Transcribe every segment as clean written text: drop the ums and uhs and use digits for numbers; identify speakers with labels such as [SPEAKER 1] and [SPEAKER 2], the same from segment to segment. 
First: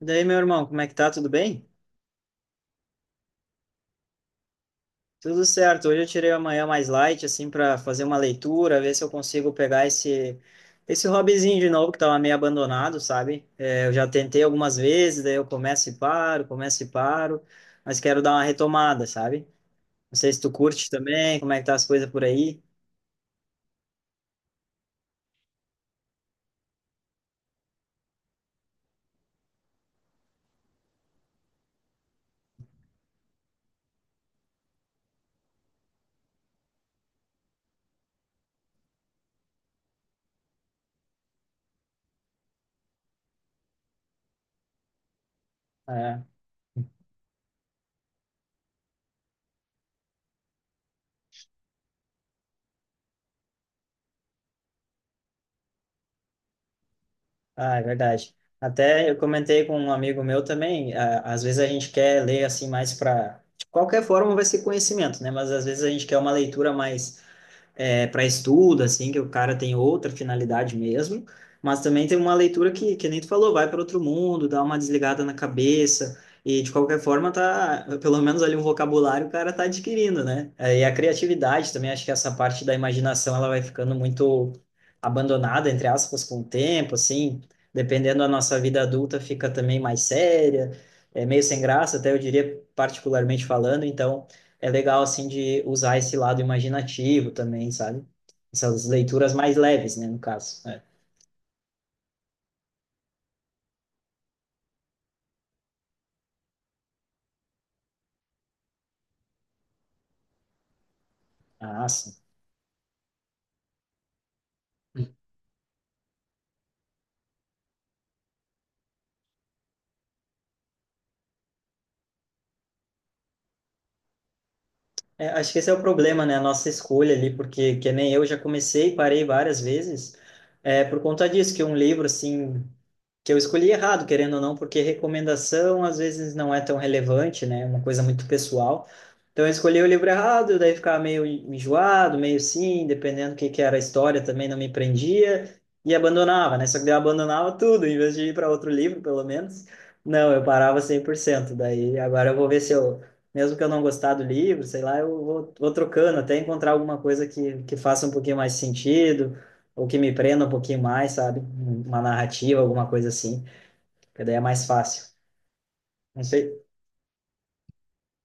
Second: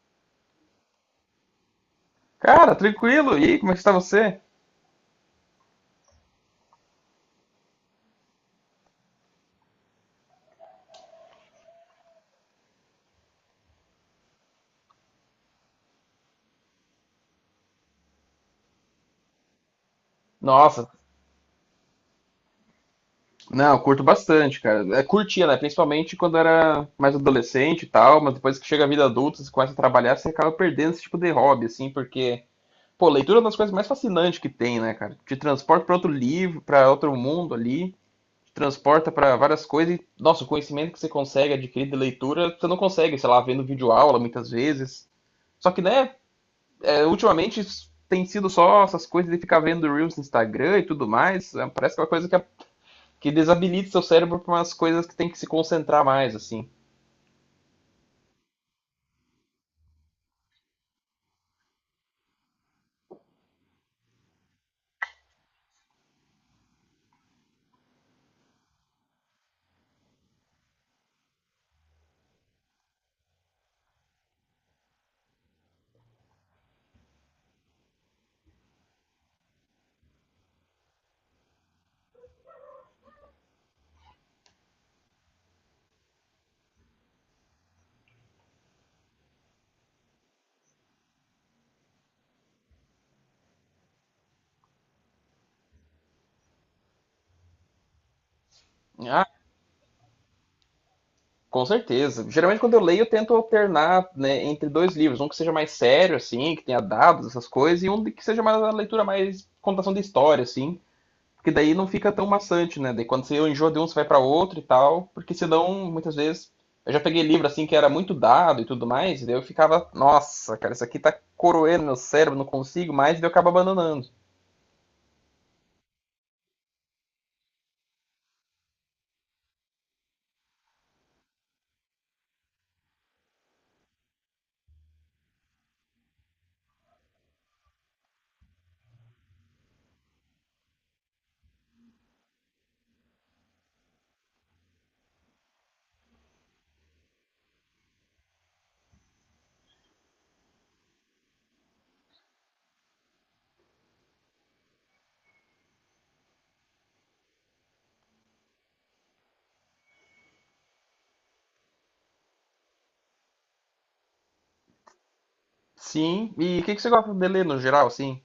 [SPEAKER 1] E daí, meu irmão, como é que tá? Tudo bem?
[SPEAKER 2] Cara, tranquilo. E aí, como é que está você?
[SPEAKER 1] Tudo certo. Hoje eu tirei a manhã mais light, assim, para fazer uma leitura, ver se eu consigo pegar esse hobbyzinho de novo que tava meio abandonado, sabe? Eu já tentei algumas vezes, daí eu começo e paro, mas quero dar uma retomada, sabe? Não sei se tu curte
[SPEAKER 2] Nossa,
[SPEAKER 1] também, como é que tá as coisas por aí?
[SPEAKER 2] não, eu curto bastante, cara. Curtia, né? Principalmente quando era mais adolescente e tal, mas depois que chega a vida adulta, você começa a trabalhar, você acaba perdendo esse tipo de hobby, assim, porque, pô, leitura é uma das coisas mais fascinantes que tem, né, cara? Te transporta para outro livro, para outro mundo ali, te transporta para várias coisas e, nossa, o conhecimento que você consegue adquirir de leitura, você não consegue, sei lá, vendo videoaula muitas vezes. Só que, né,
[SPEAKER 1] É.
[SPEAKER 2] ultimamente tem sido só essas coisas de ficar vendo Reels no Instagram e tudo mais. Parece que é uma coisa que, desabilita seu cérebro para umas coisas que tem que se concentrar mais, assim.
[SPEAKER 1] Ah, é verdade. Até eu comentei com um amigo meu também, às vezes a gente quer ler assim mais para de qualquer forma vai ser conhecimento, né? Mas às vezes a gente quer uma leitura mais para estudo, assim, que o cara tem outra finalidade mesmo, mas também tem uma leitura que nem tu falou, vai para outro mundo, dá uma desligada na cabeça, e de qualquer forma tá, pelo menos ali um vocabulário o cara tá adquirindo, né? E a criatividade também, acho que essa parte da imaginação ela vai ficando muito abandonada, entre aspas, com o tempo, assim, dependendo da nossa vida adulta, fica também mais séria, é meio sem graça, até eu diria, particularmente falando, então é legal, assim, de usar esse lado imaginativo também, sabe? Essas
[SPEAKER 2] Ah,
[SPEAKER 1] leituras mais leves, né, no caso. É.
[SPEAKER 2] com certeza. Geralmente quando eu leio, eu tento alternar, né, entre dois livros. Um que seja mais sério, assim, que tenha dados, essas coisas, e um que seja mais uma leitura mais contação de história, assim. Porque daí não
[SPEAKER 1] Ah,
[SPEAKER 2] fica
[SPEAKER 1] sim.
[SPEAKER 2] tão maçante, né? Daí quando você enjoa de um, você vai para outro e tal. Porque senão, muitas vezes. Eu já peguei livro assim que era muito dado e tudo mais, e daí eu ficava, nossa, cara, isso aqui tá coroendo meu cérebro, não consigo mais, e daí eu acabo abandonando.
[SPEAKER 1] É, acho que esse é o problema, né? A nossa escolha ali, porque que nem eu já comecei e parei várias vezes, é por conta disso, que um livro, assim, que eu escolhi errado, querendo ou não, porque recomendação às vezes não é tão relevante, né? É uma coisa muito pessoal. Então eu escolhi o livro errado, daí ficava meio enjoado, meio sim, dependendo do que era a história, também não me prendia e abandonava, né? Só que daí eu abandonava tudo, em vez de ir para outro livro, pelo menos. Não, eu parava 100%. Daí agora eu vou ver se eu mesmo que eu não gostar do livro, sei lá, eu vou, trocando até encontrar alguma coisa que faça um pouquinho mais sentido, ou que me prenda um pouquinho mais, sabe? Uma narrativa, alguma coisa assim, que daí é mais fácil. Não
[SPEAKER 2] Sim, e
[SPEAKER 1] sei.
[SPEAKER 2] que você gosta de ler no geral, assim?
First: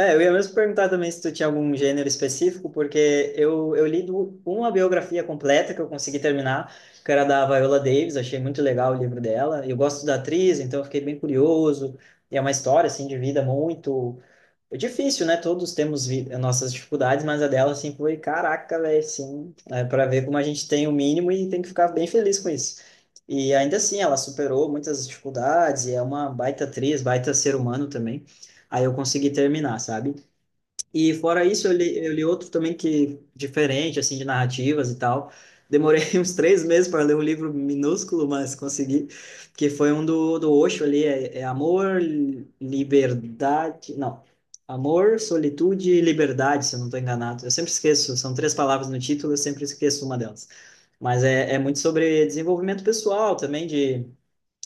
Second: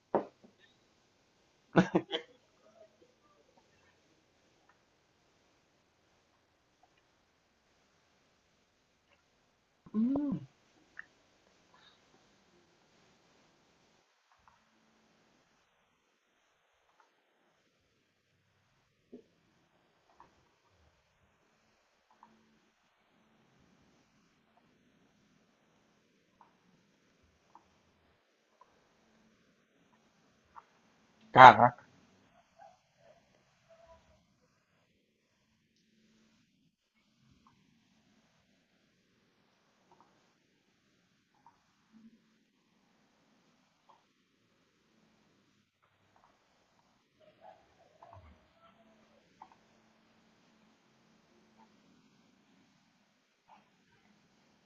[SPEAKER 1] É, eu ia mesmo perguntar também se tu tinha algum gênero específico, porque eu li uma biografia completa que eu consegui terminar, que era da Viola Davis, achei muito legal o livro dela. Eu gosto da atriz, então eu fiquei bem curioso. E é uma história, assim, de vida muito. Foi difícil, né? Todos temos nossas dificuldades, mas a dela, assim, foi caraca, velho, assim. É para ver como a gente tem o mínimo e tem que ficar bem feliz com isso. E ainda assim, ela superou muitas dificuldades e é uma baita atriz, baita ser humano também. Aí eu consegui terminar, sabe? E fora isso, eu
[SPEAKER 2] Caraca.
[SPEAKER 1] li, eu li outro também que diferente, assim, de narrativas e tal. Demorei uns 3 meses para ler um livro minúsculo, mas consegui. Que foi um do Osho ali, é Amor, Liberdade... Não, Amor, Solitude e Liberdade, se eu não estou enganado. Eu sempre esqueço, são três palavras no título, eu sempre esqueço uma delas. Mas é muito sobre desenvolvimento pessoal também, de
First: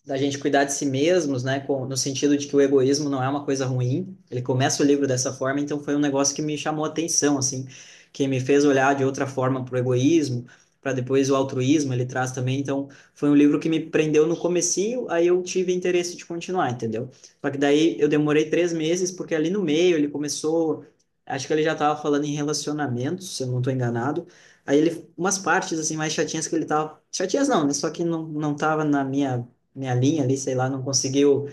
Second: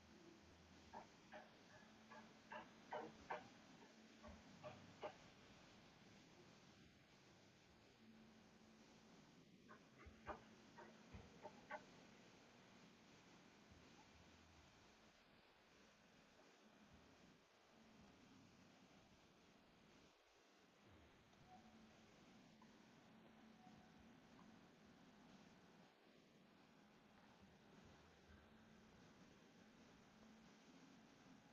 [SPEAKER 1] da gente cuidar de si mesmos, né, no sentido de que o egoísmo não é uma coisa ruim. Ele começa o livro dessa forma, então foi um negócio que me chamou a atenção, assim, que me fez olhar de outra forma para o egoísmo, para depois o altruísmo ele traz também. Então foi um livro que me prendeu no comecinho, aí eu tive interesse de continuar, entendeu? Só que daí eu demorei 3 meses porque ali no meio ele começou, acho que ele já estava falando em relacionamentos, se eu não estou enganado. Aí ele, umas partes assim mais chatinhas que ele tava, chatinhas não, né? Só que não, não tava na minha linha ali, sei lá, não conseguiu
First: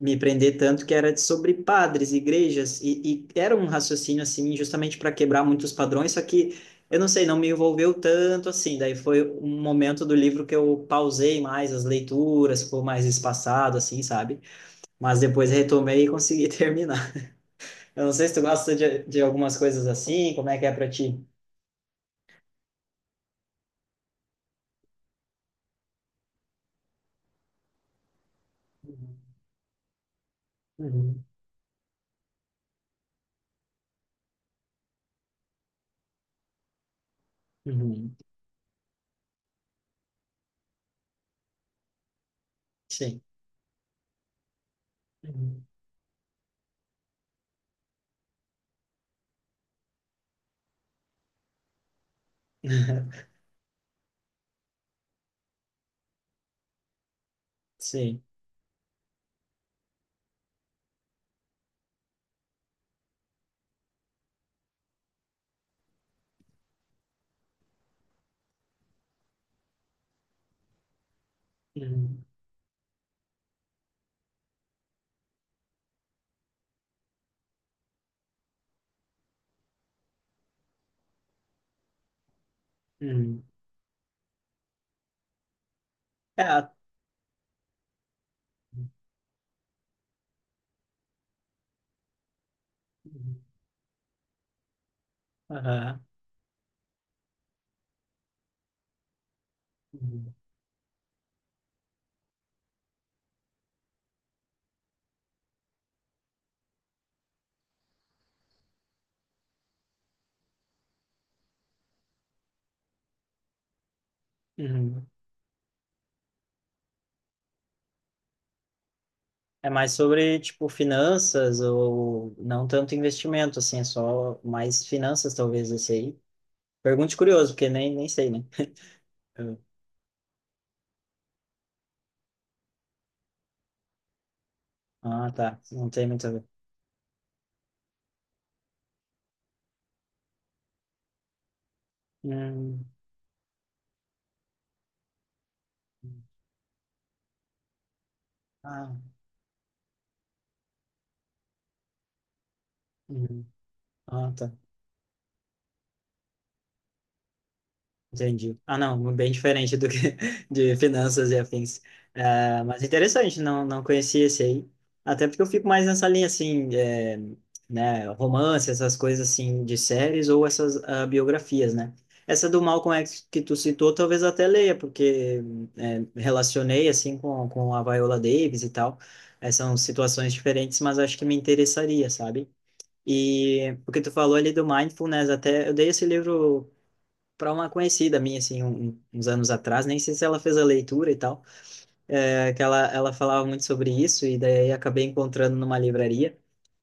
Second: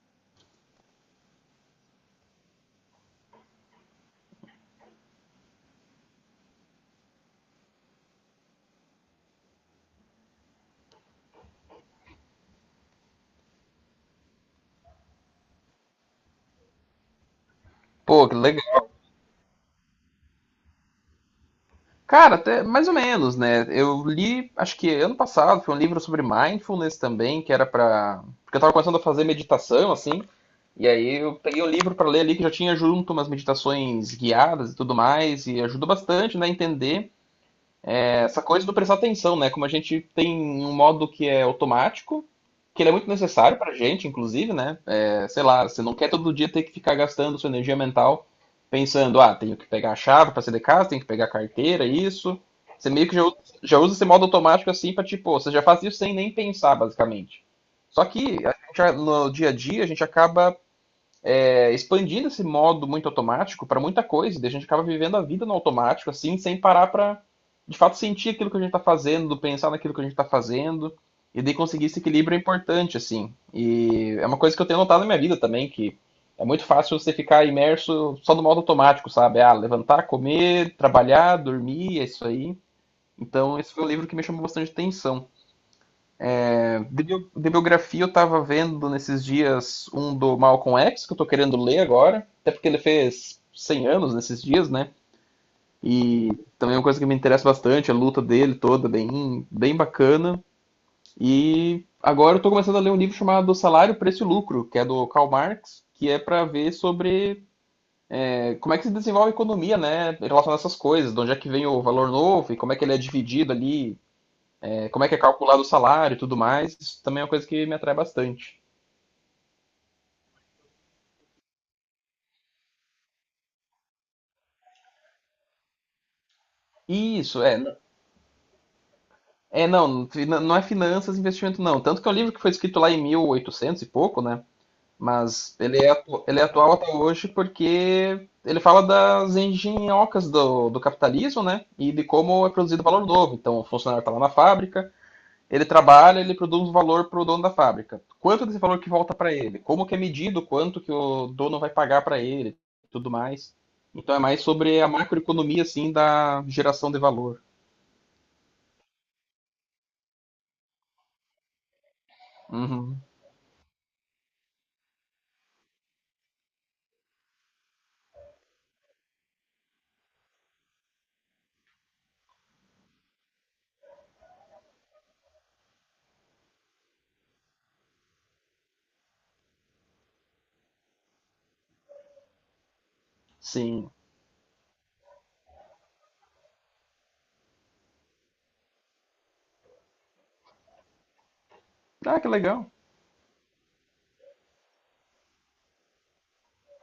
[SPEAKER 1] me prender tanto, que era sobre padres, igrejas, e era um raciocínio assim, justamente para quebrar muitos padrões, só que eu não sei, não me envolveu tanto assim. Daí foi um momento do livro que eu pausei mais as leituras, ficou mais espaçado, assim, sabe? Mas depois retomei e consegui terminar. Eu não sei
[SPEAKER 2] Pô,
[SPEAKER 1] se
[SPEAKER 2] que
[SPEAKER 1] tu gosta
[SPEAKER 2] legal.
[SPEAKER 1] de algumas coisas assim, como é que é para ti?
[SPEAKER 2] Cara, até mais ou menos, né? Eu li, acho que ano passado, foi um livro sobre mindfulness também, que era pra. Porque eu tava começando a fazer meditação, assim, e aí
[SPEAKER 1] Uhum,
[SPEAKER 2] eu peguei um livro pra ler ali que já tinha junto umas meditações guiadas e tudo mais, e ajudou bastante, né, a entender
[SPEAKER 1] uhum.
[SPEAKER 2] essa coisa do prestar atenção, né? Como a gente tem um modo que é automático, que ele é muito
[SPEAKER 1] Sim.
[SPEAKER 2] necessário pra gente, inclusive, né? É, sei lá,
[SPEAKER 1] Uhum.
[SPEAKER 2] você não quer todo dia ter que ficar gastando sua energia mental pensando, ah, tenho que pegar a chave pra sair de casa, tenho que pegar a carteira, isso. Você meio que já, já usa esse modo automático assim pra tipo, você já faz isso sem nem pensar, basicamente. Só
[SPEAKER 1] Sim.
[SPEAKER 2] que a gente, no dia a dia a gente acaba expandido esse modo muito automático para muita coisa. Daí a gente acaba vivendo a vida no automático, assim, sem parar para de fato sentir aquilo que a gente está fazendo, pensar naquilo que a gente está fazendo. E daí conseguir esse
[SPEAKER 1] Uhum.
[SPEAKER 2] equilíbrio é importante, assim. E é uma coisa que eu tenho notado na minha vida também, que é muito fácil você ficar imerso só no modo automático, sabe? Ah, levantar, comer, trabalhar, dormir, é isso aí.
[SPEAKER 1] Uhum.
[SPEAKER 2] Então, esse foi o livro que me chamou bastante atenção.
[SPEAKER 1] É.
[SPEAKER 2] De, Biografia eu tava vendo nesses dias um do Malcolm X, que eu tô querendo ler agora, até porque ele fez 100 anos nesses dias, né?
[SPEAKER 1] Aham.
[SPEAKER 2] E também é uma coisa que me interessa bastante, a luta dele toda, bem, bem
[SPEAKER 1] Uhum.
[SPEAKER 2] bacana. E agora eu tô começando a ler um livro chamado Salário, Preço e Lucro, que é do Karl Marx, que é para ver sobre como é que se desenvolve a economia, né, em relação a essas coisas, de onde é que vem o valor novo e como é que ele é dividido ali, como
[SPEAKER 1] Uhum.
[SPEAKER 2] é que é calculado o salário e tudo mais. Isso também é uma coisa que me atrai bastante.
[SPEAKER 1] É mais sobre, tipo, finanças ou não tanto investimento, assim, é só mais finanças, talvez, esse aí. Pergunte
[SPEAKER 2] Isso,
[SPEAKER 1] curioso,
[SPEAKER 2] é.
[SPEAKER 1] porque nem sei, né? Eu-
[SPEAKER 2] É, não, não é finanças e investimento, não. Tanto que é um livro que foi escrito lá em 1800 e pouco, né?
[SPEAKER 1] Ah,
[SPEAKER 2] Mas
[SPEAKER 1] tá.
[SPEAKER 2] ele
[SPEAKER 1] Não
[SPEAKER 2] é,
[SPEAKER 1] tem muito a
[SPEAKER 2] ele é
[SPEAKER 1] ver.
[SPEAKER 2] atual até hoje porque ele fala das engenhocas do, do capitalismo, né? E de como é produzido
[SPEAKER 1] Hum.
[SPEAKER 2] valor novo. Então, o funcionário está lá na fábrica, ele trabalha, ele produz valor para o dono da fábrica. Quanto desse valor que
[SPEAKER 1] Ah,
[SPEAKER 2] volta para ele? Como que é medido? Quanto que o dono vai pagar para ele? Tudo
[SPEAKER 1] uhum.
[SPEAKER 2] mais. Então, é
[SPEAKER 1] Ah,
[SPEAKER 2] mais
[SPEAKER 1] tá.
[SPEAKER 2] sobre a macroeconomia, assim, da geração de valor.
[SPEAKER 1] Entendi. Ah, não, bem diferente do que de finanças e afins. Ah, mas
[SPEAKER 2] Uhum.
[SPEAKER 1] interessante, não, não conhecia esse aí. Até porque eu fico mais nessa linha, assim, é, né, romance, essas coisas, assim, de séries ou essas ah, biografias, né? Essa do Malcolm X que tu citou, talvez até leia, porque é, relacionei, assim, com, a Viola Davis e tal. É, são situações diferentes, mas acho que me interessaria, sabe? E
[SPEAKER 2] Sim.
[SPEAKER 1] o que tu falou ali do Mindfulness, até eu dei esse livro para uma conhecida minha, assim, uns anos atrás, nem sei se ela fez a leitura e tal.
[SPEAKER 2] Ah, que
[SPEAKER 1] É, que
[SPEAKER 2] legal.
[SPEAKER 1] ela, falava muito sobre isso, e daí acabei encontrando numa livraria.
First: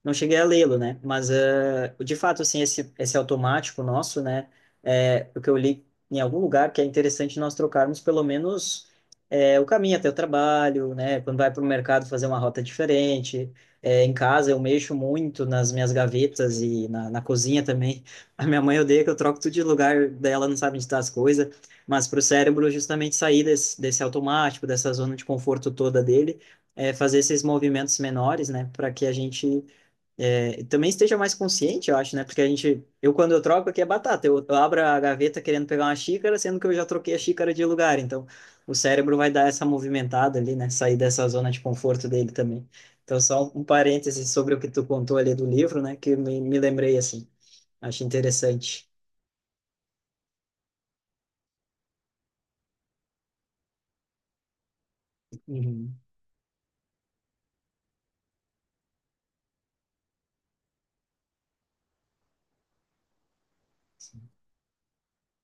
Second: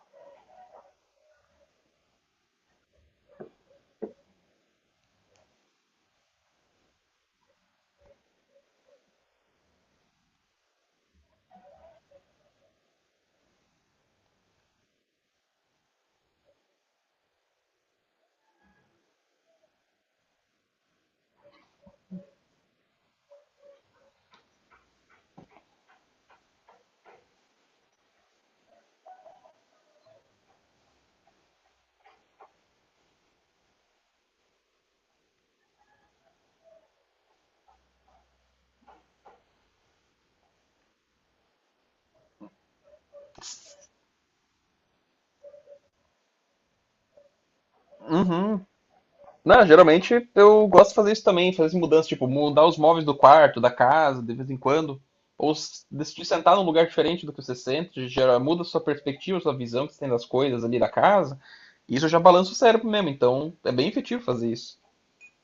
[SPEAKER 1] Não cheguei a lê-lo, né? Mas, de fato, assim, esse automático nosso, né? É, o que eu li em algum lugar que é interessante nós trocarmos pelo menos o caminho até o trabalho, né? Quando vai para o mercado fazer uma rota diferente. Em casa eu mexo muito nas minhas gavetas e na cozinha também. A minha mãe odeia que eu troco tudo de lugar, daí ela não sabe onde tá as coisas. Mas para o cérebro, justamente sair desse automático, dessa zona de conforto toda dele, é, fazer esses movimentos menores, né? Para que a gente também esteja mais consciente, eu acho, né? Porque a gente, eu quando eu troco aqui é batata, eu abro a gaveta querendo pegar uma xícara, sendo que eu já troquei a xícara de lugar. Então, o cérebro vai dar essa movimentada ali, né? Sair dessa zona de conforto dele também. Então, só um parêntese sobre o que tu contou ali do livro, né? Que me lembrei assim. Acho
[SPEAKER 2] Uhum.
[SPEAKER 1] interessante.
[SPEAKER 2] Não, geralmente eu gosto de fazer isso também, fazer mudanças tipo, mudar os móveis do quarto, da casa, de vez em quando.
[SPEAKER 1] Uhum.
[SPEAKER 2] Decidir sentar num lugar diferente do que você sente, gera, muda a sua perspectiva, sua visão que você tem das coisas ali da casa. E isso já balança o cérebro mesmo, então é bem efetivo fazer isso.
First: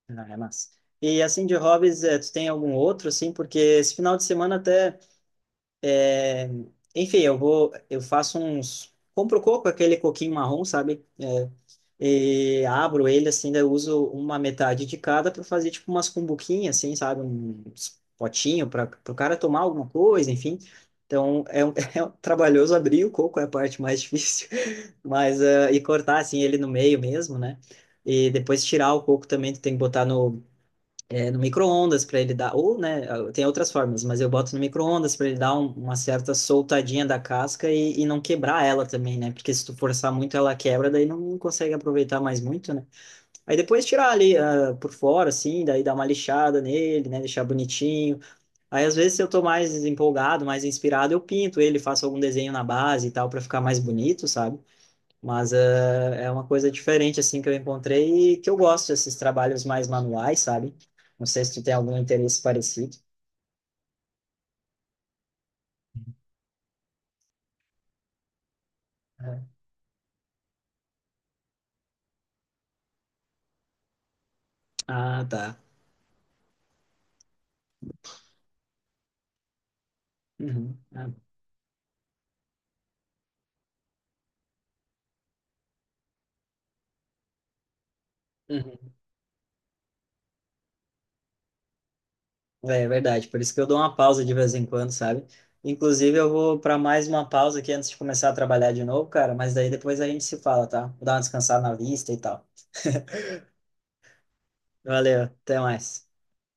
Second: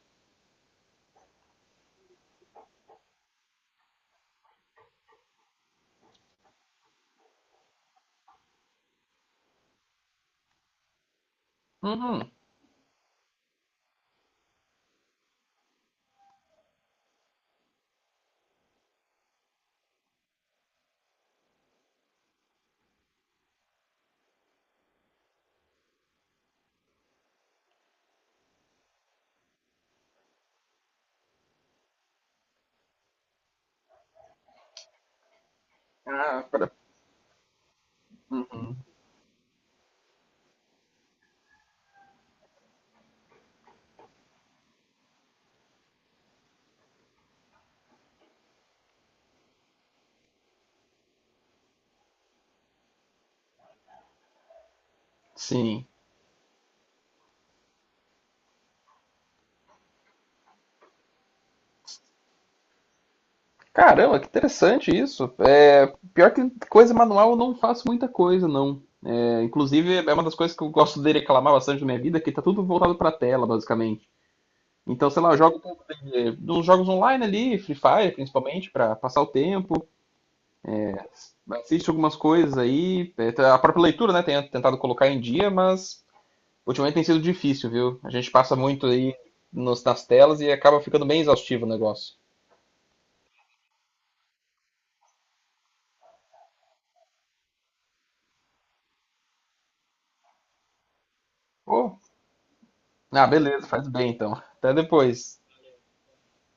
[SPEAKER 1] Ah, é massa. E assim, de hobbies, tu tem algum outro, assim? Porque esse final de semana até, eh, enfim, eu vou, eu faço compro coco, aquele coquinho marrom, sabe?
[SPEAKER 2] Uhum.
[SPEAKER 1] E abro ele, assim, daí eu uso uma metade de cada para fazer, tipo, umas cumbuquinhas, assim, sabe? Uns potinho para o cara tomar alguma coisa, enfim. Então, é um trabalhoso abrir o coco, é a parte mais difícil, mas, e cortar, assim, ele no meio mesmo, né? E depois tirar o coco também, tu tem que botar no micro-ondas para ele dar, ou, né, ah, tem outras formas, mas eu boto no micro-ondas para ele dar uma certa
[SPEAKER 2] Ah, pra-
[SPEAKER 1] soltadinha da casca e não quebrar ela também, né? Porque se tu forçar muito ela quebra, daí não consegue aproveitar mais muito, né? Aí depois tirar ali por fora, assim, daí dar uma lixada nele, né, deixar bonitinho. Aí às vezes se eu tô mais empolgado, mais inspirado, eu pinto ele, faço algum desenho na base e tal para ficar mais bonito, sabe? Mas
[SPEAKER 2] sim.
[SPEAKER 1] é uma coisa diferente, assim, que eu encontrei e que eu gosto desses trabalhos mais manuais, sabe? Não sei se tu tem algum interesse parecido.
[SPEAKER 2] Caramba, que interessante isso. Pior que coisa manual eu não faço muita coisa, não. Inclusive, é uma das coisas que eu gosto de reclamar bastante na minha vida, que tá tudo voltado pra tela, basicamente. Então, sei
[SPEAKER 1] Ah,
[SPEAKER 2] lá, eu jogo
[SPEAKER 1] tá.
[SPEAKER 2] um pouco dos jogos online ali, Free Fire principalmente, para passar o tempo.
[SPEAKER 1] Uhum. Ah,
[SPEAKER 2] Assisto algumas coisas aí. É, a própria leitura, né, tenho tentado colocar em dia, mas ultimamente tem sido difícil, viu? A gente passa muito
[SPEAKER 1] uhum.
[SPEAKER 2] aí nas telas e acaba ficando bem exaustivo o negócio.
[SPEAKER 1] É verdade, por isso que eu dou uma pausa de vez em quando, sabe? Inclusive, eu vou para mais uma pausa aqui antes de começar a trabalhar de novo, cara, mas daí depois a gente se fala, tá? Vou dar uma descansada na
[SPEAKER 2] Pô,
[SPEAKER 1] vista e tal.
[SPEAKER 2] ah, beleza, faz bem então. Até
[SPEAKER 1] Valeu,
[SPEAKER 2] depois.
[SPEAKER 1] até mais.